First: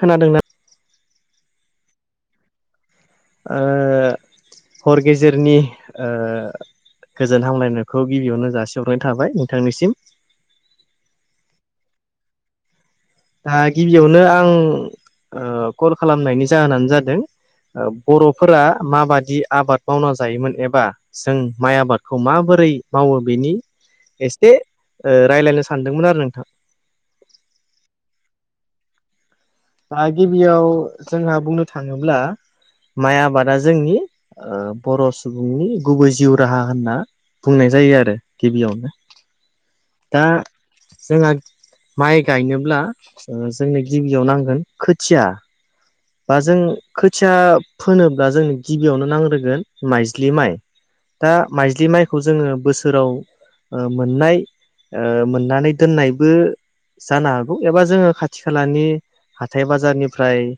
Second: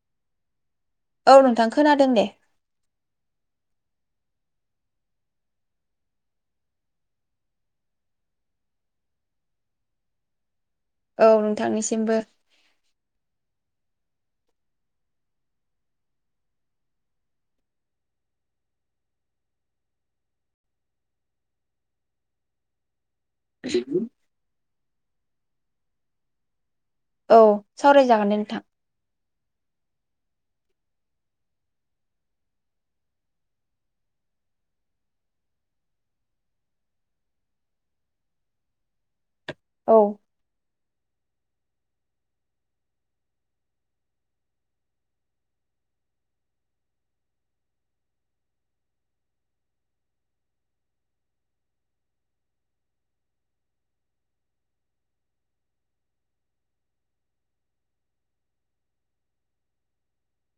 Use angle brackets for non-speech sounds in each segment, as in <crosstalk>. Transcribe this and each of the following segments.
खोनादोंना औ नोंथां खोनादों दे। ओ हर गेजेरनि ओ गोजोन हामलायनायखौ गिबियावनो जासिहरनाय थाबाय नोंथांनिसिम। औ नोंथांनिसिमबो। दा गिबियावनो आं ओ कल खालामनायनि जाहोनानो जादों बर'फोरा माबादि आबाद मावना जायोमोन एबा जों माइ आबादखौ माबोरै मावो बेनि एसे ओ रायज्लायनो सानदोंमोन आरो नोंथां। औ सावरायजागोन दे नोंथां। दा गिबियाव जोंहा बुंनो थाङोब्ला माइ आबादा जोंनि ओ बर' सुबुंनि गुबै जिउ राहा होनना बुंनाय जायो आरो गिबियावनो। औ। दा जोंहा माइ गायनोब्ला जोंनो गिबियाव नांगोन खोथिया। बा जों खोथिया फोनोब्ला जोंनो गिबियावनो नांग्रोगोन माइज्लि माइ। दा माइज्लि माइखौ जोङो बोसोराव मोननाय ओ मोननानै दोननायबो जानो हागौ एबा जोङो खाथि खालानि हाथाय बाजारनिफ्राय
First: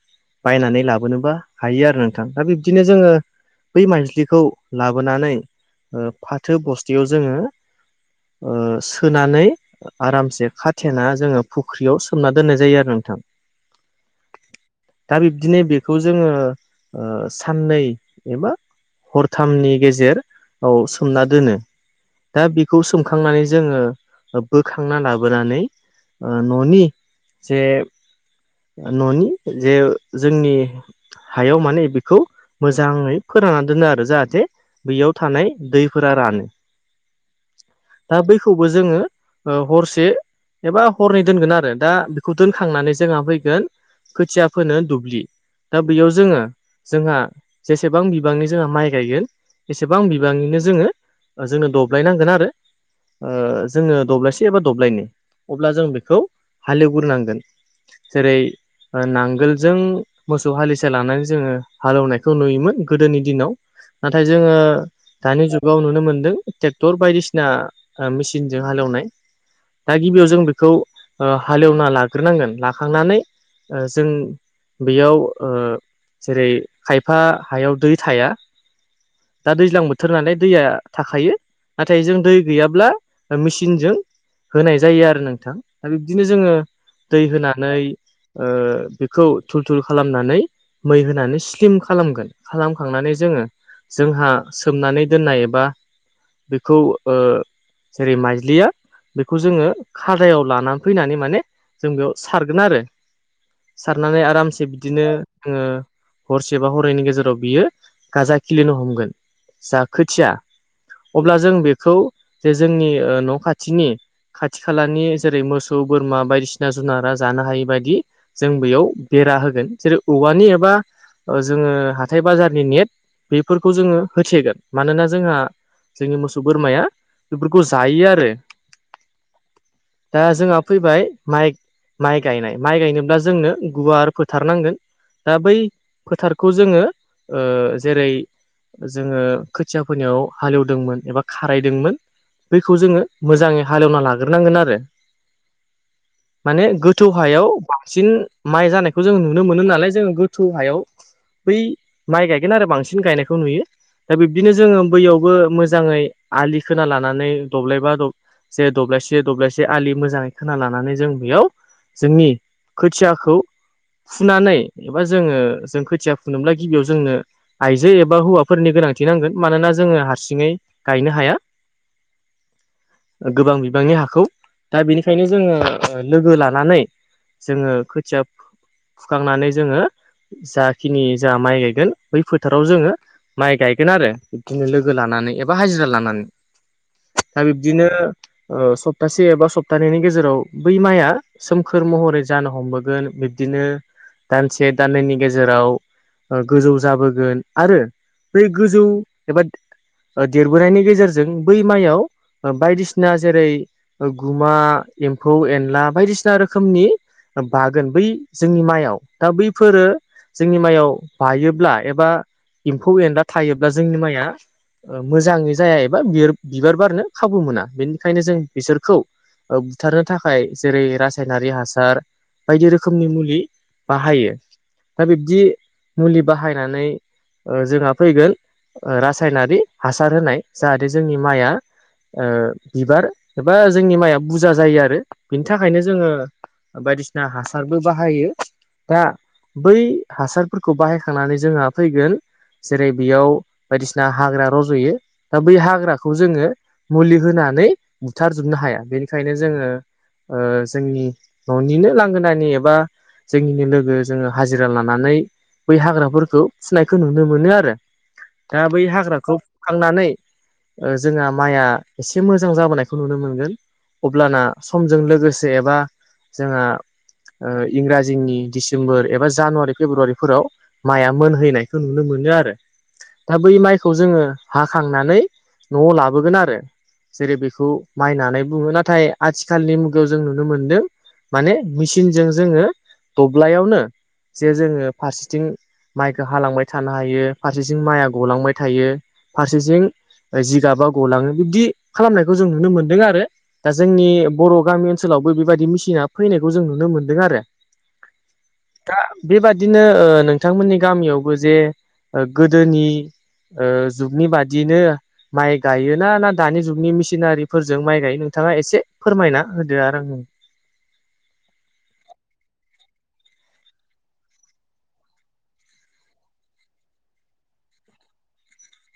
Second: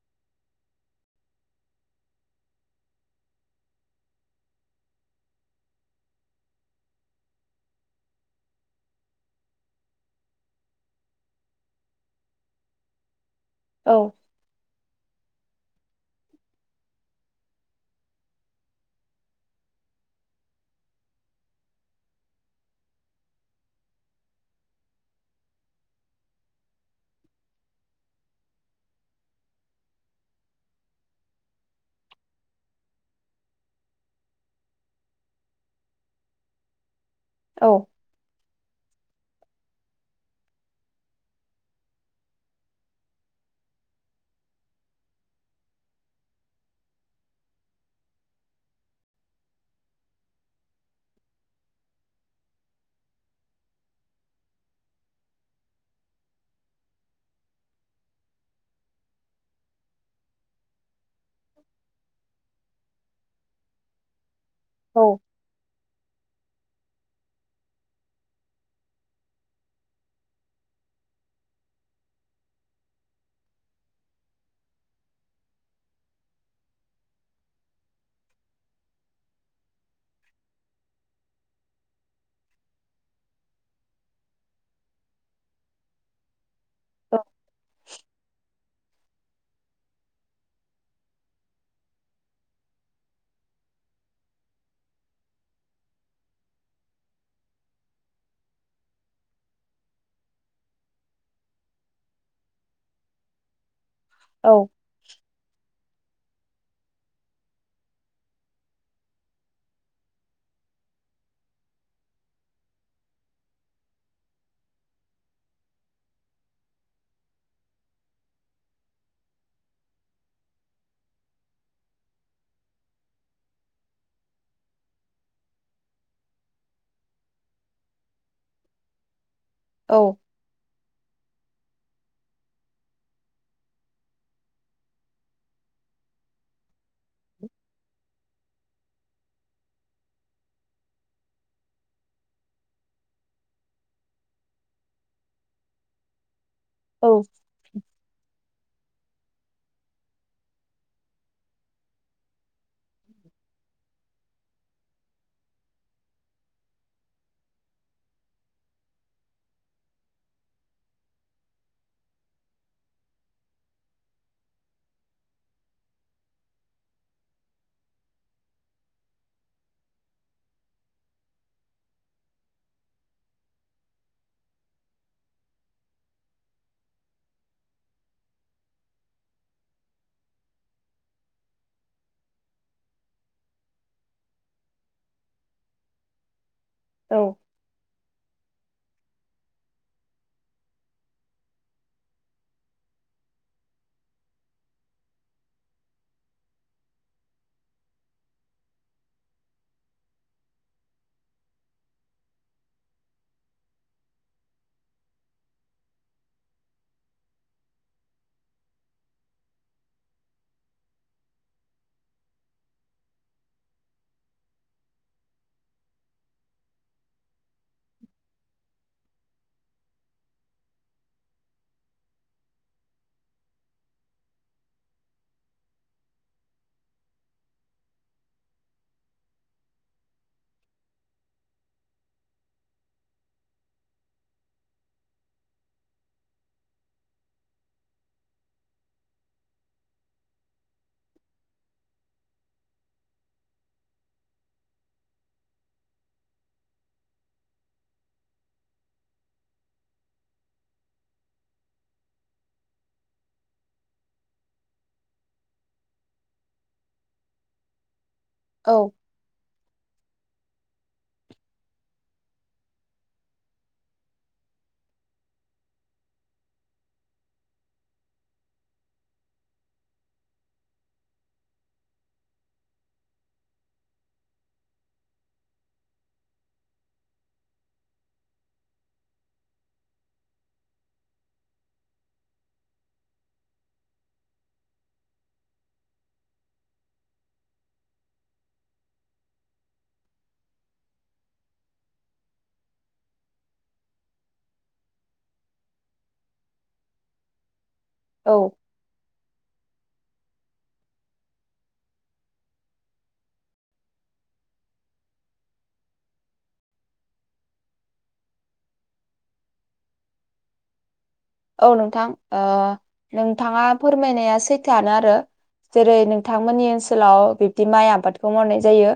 बायनानै लाबोनोबो हायो आरो नोंथां दा बिब्दिनो जोङो बै माइलिखौ लाबोनानै ओ फाथो बस्थाययाव जोङो ओ सोनानै आरामसे खाथेना जोङो फुख्रियाव सोमना दोननाय जायो आरो नोंथां। औ। दा बिब्दिनो बेखौ जोङो ओ साननै एबा हरथामनि गेजेर औ सोमना दोनो। दा बेखौ सोमखांनानै जोङो बोखांना लाबोनानै ओ ननि से ननि जे जोंनि हायाव माने बेखौ मोजाङै फोराननानै दोनो आरो जाहाथे बैयाव थानाय दैफोरा रानो। औ दा बैखौबो जोङो ओ हरसे एबा हरनै दोनगोन आरो दा बेखौ दोनखांनानै जोंहा फैगोन खोथिया फोनो दुब्लि दा बेैयाव जोङो जोंहा जेसेबां बिबांनि जोंहा माइ गायगोन एसेबां बिबांनिनो जोङो ओ जोंनो दब्लाय नांगोन आरो। ओ जोङो दब्लायसे बा दब्लायनै अब्ला जों बेखौ हालेव ग्रोनांगोन। जेरै ओ नांगोलजों मोसौ हालिसे लानानै जोङो हालौवनायखौ नुयोमोन गोदोनि दिनाव नाथाय जोङो औ दानि जुग गाव नुनो मोन्दों। ट्रेक्टर बायदिसिना मेचिनजों हालेवनाय दा गिबियाव जों बेखौ ओ हालेवना लाग्रोनांगोन लाखांनानै ओ जों बेयाव ओ जेरै खायफा हायाव दै थाया। दा दैज्लां बोथोर नालाय दैया थाखायो। नाथाय जों दै गैयाब्ला ओ मेचिनजों होनाय जायो आरो नोंथां। दा बिब्दिनो जोङो औ दै होनानै ओ बेखौ थुल थुल खालामनानै मै होनानै स्लिम खालामगोन खालाम खांनानै जोङो। जोंहा सोमनानै दोननाय एबा बेखौ ओ जेरै माइजलिया बेखौ जोङो खादायाव लाना फैनानै माने जों बेयाव सारगोन आरो। सारनानै औ आरामसे दिनो आङो हरसेबा हरनैनि गेजेराव बियो गाजा खिलिनो हमगोन। जा खोथिया अब्ला जों बेखौ जे जोंनि ओ न' खाथिनि खाथि खालानि जेरै मोसौ, बोरमा बायदिसिना जुनारा जानो हायि बायदि जों बेयाव बेरा होगोन जेरै औवानि एबा अ' जोङो हाथाय बाजारनि नेट बेफोरखौ जोङो होथेगोन। मानोना जोंहा जोंनि मोसौ, बोरमाया बेफोरखौ जायो आरो। औ दा जोंहा फैबाय माय माय गायनाय माय गायनोब्ला जोंनो गुवार फोथार नांगोन। दा बै फोथारखौ जोङो ओ जेरै जोङो खोथिया फोनायाव हालेवदोंमोन एबा खारायदोंमोन। बैखौ जोङो मोजाङै हालेवना लाग्रोनांगोन आरो। माने गोथौ हायाव बांसिन माइ जानायखौ जों नुनो मोनो नालाय। जोंङो गोथौ हायाव बै माइ गायगोन आरो बांसिन गायनायखौ नुयो। दा बिब्दिनो जोङो बैयावबो मोजाङै आलि खोना लानानै दब्लायबा द जे दब्लायसे दब्लायसे आलि मोजाङै खोना लानानै जों बेयाव जोंनि खोथियाखौ फुनानै एबा जोङो जों खोथिया फुनोब्ला गिबियाव जोंनो आइजो एबा हौवाफोरनि गोनांथि नांगोन। मानोना जोङो हारसिङै गायनो हाया। <inaudible> ओ गोबां बिबांनि हाखौ दा बेनिखायनो जोङो लोगो लानानै जोङो खोथिया फो फुखांनानै जोङो। जाखिनि जाहा माइ गायगोन बै फोथाराव जोङो। माइ गायगोन आरो बिबदिनो लोगो लानानै एबा हाजिरा लानानै। औ दा बिबदिनो ओ सप्तासे एबा सप्तानैनि गेजेराव बै माया सोमखोर महरै जानो हमबोगोन। बिब्दिनो दानसे दाननैनि गेजेराव ओ गोजौ जाबोगोन। आरो बै गोजौ एबा ओ देरबोनायनि गेजेरजों बै माइयाव बायदिसिना जेरै गुमा एम्फौ एनला बायदिसिना रोखोमनि बागोन बै जोंनि माइआव दा बैफोरो जोंनि माइयाव बायोब्ला एबा एम्फौ एनला थायोब्ला जोंनि माइया ओ मोजाङै जाया एबा बियोर बिबार बारनो खाबु मोना बेनिखायनो जों बिसोरखौ ओ बुथारनो थाखाय जेरै रासायनारि हासा <unintelligible> बायदि रोखोमनि मुलि बाहायो। दा बिब्दि मुलि बाहायनानै ओ जोंहा फैगोन रासायनारि हासार होनाय जाहाथे जोंनि माइआ ओ बिबार एबा जोंनि माइआ बुजा जायो आरो बिनि थाखायनो जोङो बायदिसिना हासारबो बाहायो दा बै हासारफोरखौ बाहायखांनानै जोंहा फैगोन जेरै बेयाव बायदिसिना हाग्रा रज'यो दा बै हाग्राखौ जोङो मुलि होनानै बुथारजोबनो हाया बेनिखायनो जोङो ओ जोंनि न'निनो लांगोनानि एबा जोंनिनो लोगो जोङो हाजिरा लानानै बै हाग्राफोरखौ फुनायखौ नुनो मोनो आरो दा बै औ हाग्राखौ खांनानै ओ जोंहा माइआ एसे मोजां जाबोनायखौ नुनो मोनगोन। अब्लाना समजों लोगोसे एबा जोंहा इंराजिंनि दिडिसेम्बर एबा जानुवारि फेब्रुवारिफोराव माइआ मोनहैनायखौ नुनो मोनो आरो। दा बै माइखौ जोङो हाखांनानै न'आव लाबोगोन आरो। जेरै बेखौ माइ नानाय बुङो नाथाय आथिखालनि मुगायाव जों नुनो मोनदों माने मेसिनजों जोङो दब्लायावनो जे जोङो फारसेथिं माइखौ हालांबाय थानो हायो फारसेथिं माइआ गलांबाय थायो फारसेसिं ओ जिगाबा गलाङो बिबदि खालामनायखौ जों नुनो मोन्दों आरो। दा जोंनि बर' गामि ओनसोलावबो बेबायदि मेसिना फैनायखौ जों नुनो मोनदों आरो। औ। दा बेबादिनो ओ नोंथांमोननि गामियावबो जे ओ गोदोनि ओ जुगनि बादिनो माइ गायोना ना दानि जुगनि मेसिनारिफोरजों माइ गायो नोंथाङा एसे फोरमायना होदो आरो नो औ नोंथां ओ नोंथाङा फोरमायनाया सैथोआनो आरो। जेरै नोंथांमोननि ओनसोलाव बिब्दि माइ आबादखौ मावनाय जायो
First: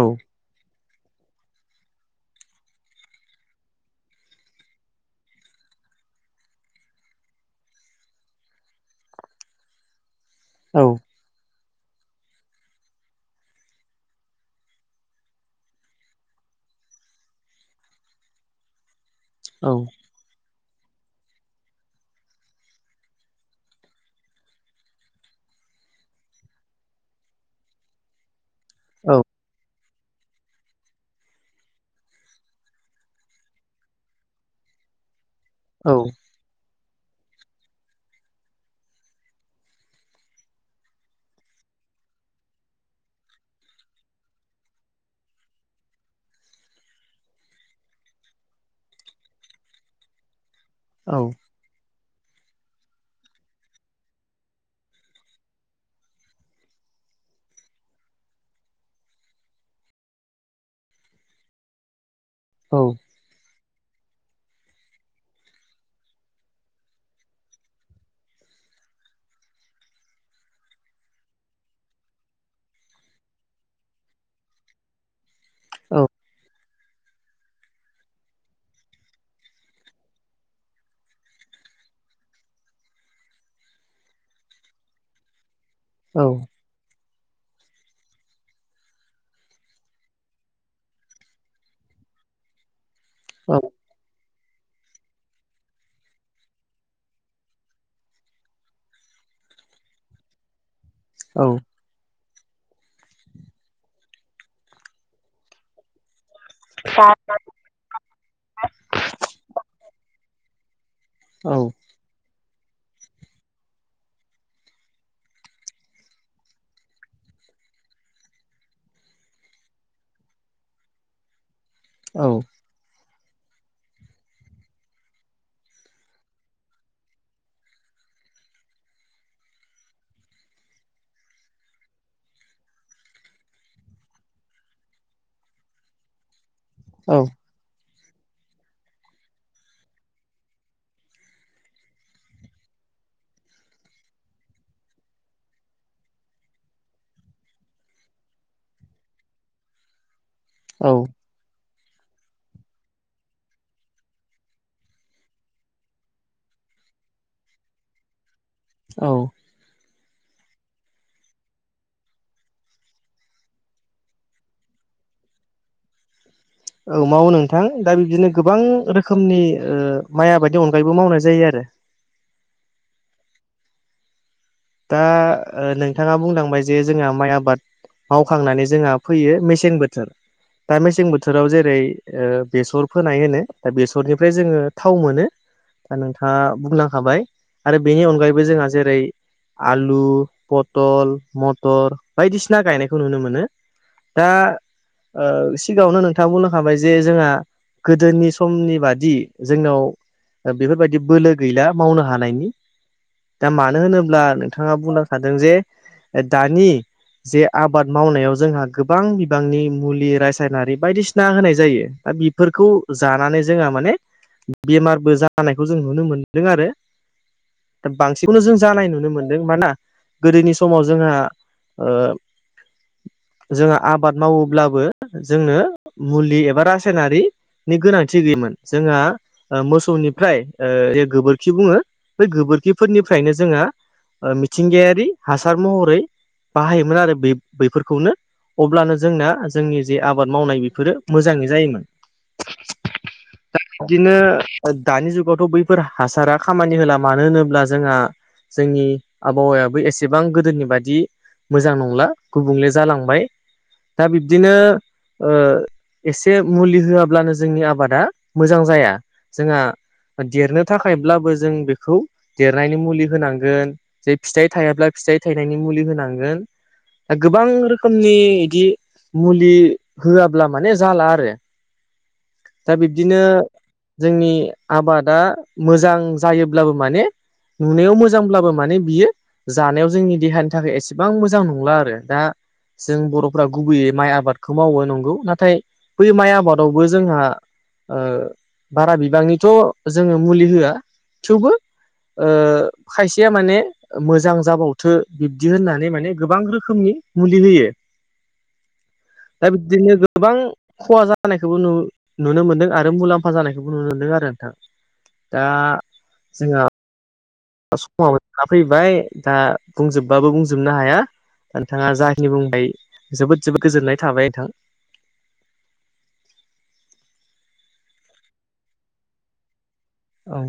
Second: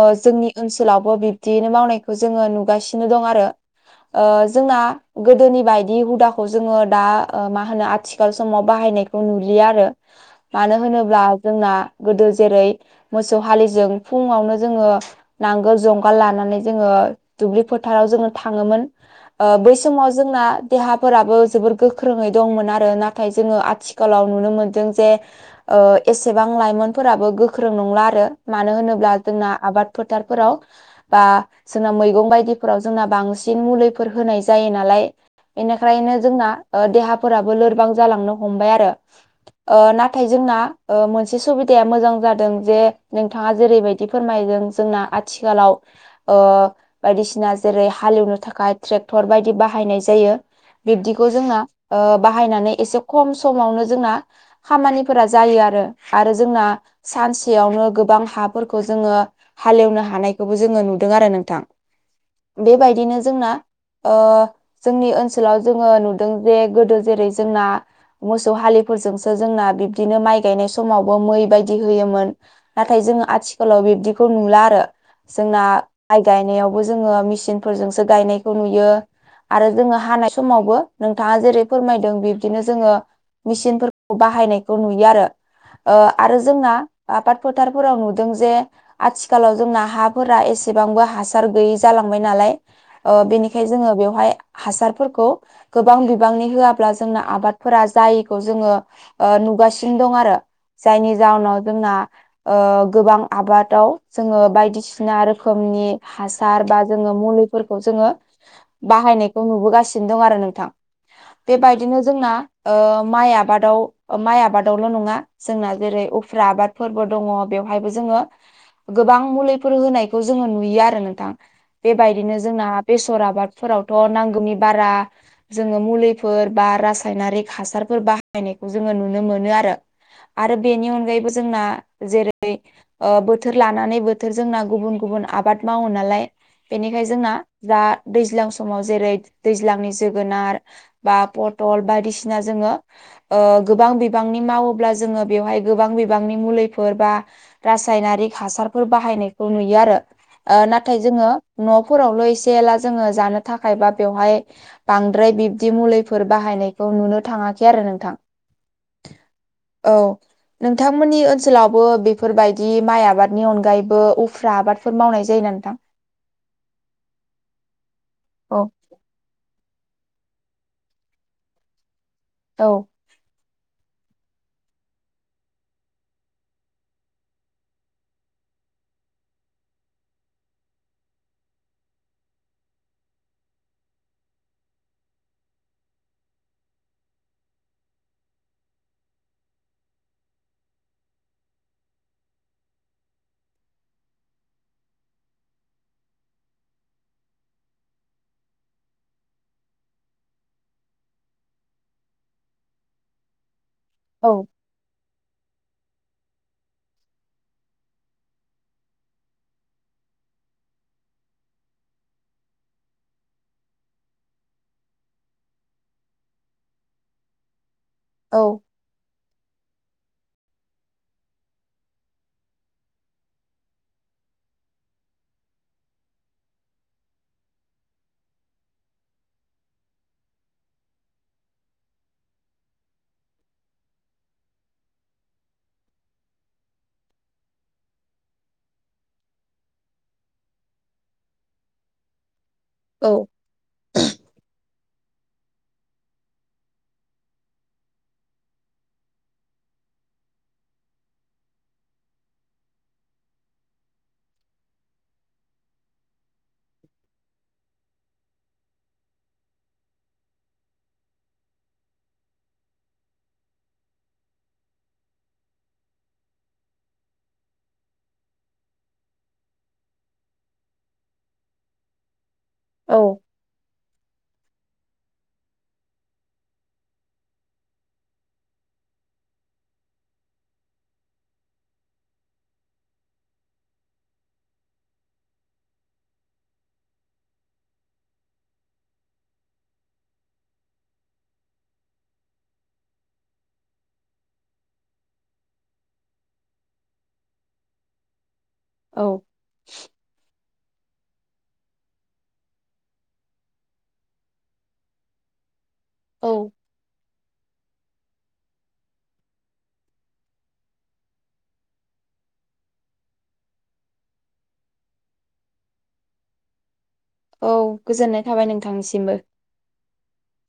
औ जोंनि ओनसोलावबो बिब्दियैनो मावनायखौ जोङो नुगासिनो दं आरो। ओ जोंना गोदोनि बायदि हुदा खौ जोङो दा मा होनो आथिखाल समाव बाहायनायखौ नुलया आरो। मानो औ होनोब्ला जोंना गोदो जेरै मोसौ हालिजों फुङावनो जोङो नांगोल जंगाल लानानै जोङो दुब्लि फोथाराव जोङो थाङोमोन। ओ औ बै समाव जोंना देहा फोराबो जोबोर गोख्रोङै दंमोन आरो नाथाय जोङो आथिखालाव नुनो मोनदों जे ओ एसेबां लाइमोनफोराबो गोख्रों नंला आरो मानो होनोब्ला औ जोंना आबाद फोथारफोराव बा जोंना मैगं बायदिफोराव जोंना बांसिन मुलिफोर होनाय जायो नालाय। फ्रा। औ यनो जोंना देहाफोराबो लोरबां जालांनो हमबाय आरो ओ नाथाय जोंना ओ मोनसे सुबिदाया मोजां जादों जे नोंथाङा जेरैबायदि दि फोरमायदों जोंना आथिखालाव ओ बायदिसिना जेरै हालेवनो थाखाय ट्रेक्टर बायदि बाहायनाय जायो। बिब्दिखौ जोंना ओ बाहायनानै एसे खम समावनो जोंना खामानिफोरा जायो आरो आरो जोंना सानसेयावनो गोबां हाफोरखौ जोङो हालेवनो हानायखौबो जोङो नुदों आरो नोंथां। औ बेबायदिनो जोंना ओ जोंनि ओन सोलाव जोङो नुदों जे गोदो जेरै जोंना मोसौ हालिफोरजोंसो जोंना बिबदिनो माइ गायनाय समावबो मै बायदि होयोमोन। नाथाय जोङो आथिखालाव बिब्दिखौ नुला आरो जोंना माइ गायनायावबो जोङो मेसिन फोरजोंसो गायनायखौ नुयो आरो जोङो हानाय समावबो नोंथाङा जेरै फोरमायदों बिब्दिनो जोङो मेसिनफोरखौ बाहायनायखौ नुयो आरो ओ औ आरो जोंना आबाद फोथारफोराव नुदों जे आथिखालाव जोंना हाफोरा एसेबांबो हासार गैयि जालांबाय नालाय ओ औ बेनिखायनो जोङो बेवहाय हासार फोरखौ गोबां बिबांनि होआब्ला जोंना आबादफोरा जायैखौ जोङो ओ नुगासिनो दं आरो जायनि औ जाहोनाव जोंना ओ गोबां आबादाव जोङो बायदिसिना रोखोमनि हासार बा जोङो मुलिफोरखौ जोङो बाहायनायखौ नुबोगासिनो दं आरो नोंथां। बेबायदिनो जोंना ओ माइ आबादाव माइ आबादावल' नङा जोंना जेरै उफ्रा आबाद फोरबो दङ बेवहायबो जोङो गोबां मुलिफोर होनायखौ जोङो नुयो आरो नोंथां। बेबायदिनो जोंना बेसर आबादफोरावथ' नांगौनि बारा जोङो मुलिफोर बा रासायनारिक हासारफोर बाहायनायखौ जोङो नुनो मोनो आरो। आरो बेनि अनगायैबो जोंना जेरै ओ बोथोर लानानै बोथोर जोंना गुबुन गुबुन आबाद मावो नालाय बेनिखाय औ जोंना दा दैज्लां समाव जेरै दैज्लांनि जोगोनार बा पटल बायदिसिना जोङो ओ गोबां बिबांनि मावोब्ला जोङो बेवहाय गोबां बिबांनि मुलिफोर बा रासायनारिक हासारफोर बाहायनायखौ नुयो आरो। ओ नाथाय जोङो न'फोरावल' एसे एला जोङो जानो थाखाय बा बेवहाय बांद्राय बिब्दि मुलिफोर बाहायनायखौ नुनो थाङाखै आरो नोंथां। औ। औ। नोंथांमोननि ओनसोलावबो बेफोरबायदि माइ आबादनि अनगायैबो उफ्रा आबादफोर मावनाय जायो ना नोंथां? औ मावो नोंथां दा बिबदिनो गोबां औ रोखोमनि माइ आबाददि अनगायैबो मावनाय जायो आरो। औ। दा ओ नोंथाङा बुंलांबाय जे जोंहा माइ आबाद मावखांनानै जोंहा फैयो मेसें बोथोर। दा मेसें बोथोराव जेरै ओ बेसर फोनाय होनो दा बेसरनिफ्राय जोङो थाव मोनो। दा नोंथाङा बुंलांखाबाय आरो बेनि अनगायैबो जोंहा जेरै आलु पटल मथर बायदिसिना गायनायखौ नुनो मोनो। दा ओ सिगाङावनो नोंथां बुं लांखाबाय जे जोंहा गोदोनि समनि बादि जोंनाव बेफोरबायदि बोलो गैला मावनो हानायनि दा मानो होनोब्ला नोंथां औ नोंथाङा बुंलांखादों जे दानि जे आबाद मावनायाव जोंहा गोबां बिबांनि मुलि रासायनारि बायदिसिना होनाय जायो बे फोरखौ जानानै जोंहा माने बेमारबो जानायखौ जों नुनो मोनदों आरो दा बांसिनखौनो जों जानाय नु नुनो मोनदों माना गोदोनि समाव जोंहा ओ जोङो आबाद मावोब्लाबो जोंनो मुलि एबा रासायनारि नि गोनांथि गैयोमोन जोंहा ओ मोसौनिफ्राय ओ बे गोबोरखि बुङो बै गोबोरखिफोरनिफ्रायनो जोङो ओ मिथिंगायारि हासार महरै बाहायोमोन आरो बे बैफोरखौनो। अब्लानो जोंना जोंनि जे आबाद मावनाय बेफोरो मोजाङै जायोमोन। औ दा बिदिनो दानि जुगावथ' बैफोर हासारा खामानि होला मानो होनोब्ला जोंहा जोंनि आबहावायाबो एसेबां गोदोनि बादि मोजां नंला गुबुंले जालांबाय दा बिब्दिनो ओ एसे मुलि होआब्लानो जोंनि आबादा मोजां जाया जोंहा देरनो थाखायब्लाबो जों बेखौ देरनायनि मुलि होनां गोन जे फिथाइ थायाब्ला फिथाइ थायनायनि मुलि होनांगोन। दा गोबां रोखोमनि इदि मुलि होआब्ला माने जाला आरो <inaudible> दा बिब्दिनो औ जोंनि आबादा मोजां जायोब्लाबो माने नुनायाव मो जांब्लाबो माने बियो जानायाव जोंनि देहानि थाखाय एसेबां मोजां नंला आरो दा जों बर'फ्रा गुबैयै माइ आबादखौ मावो नंगौ नाथाय बै माइ आबादावबो जोंहा बारा बिबांनिथ' जोङो मुलि होआ थेवबो ओ खायसेया माने मोजां जाबावथो बिब्दि होननानै माने गोबां रोखोमनि मुलि होयो। औ दा बिदिनो गोबां खहा जानायखौबो नु नुनो मोन्दों आरो मुलाम्फा जानायखौबो नुनो मोनदों आरो नोंथां। दा जोङो समाव जाना फैबाय दा बुंजोबबाबो बुंजोबनो हाया। दा नोंथाङा जाखिनि बुंबाय जोबोद जोबोद गोजोननाय थाबाय नोंथां औ गोजोननाय थाबाय नोंथांनिसिमबो औ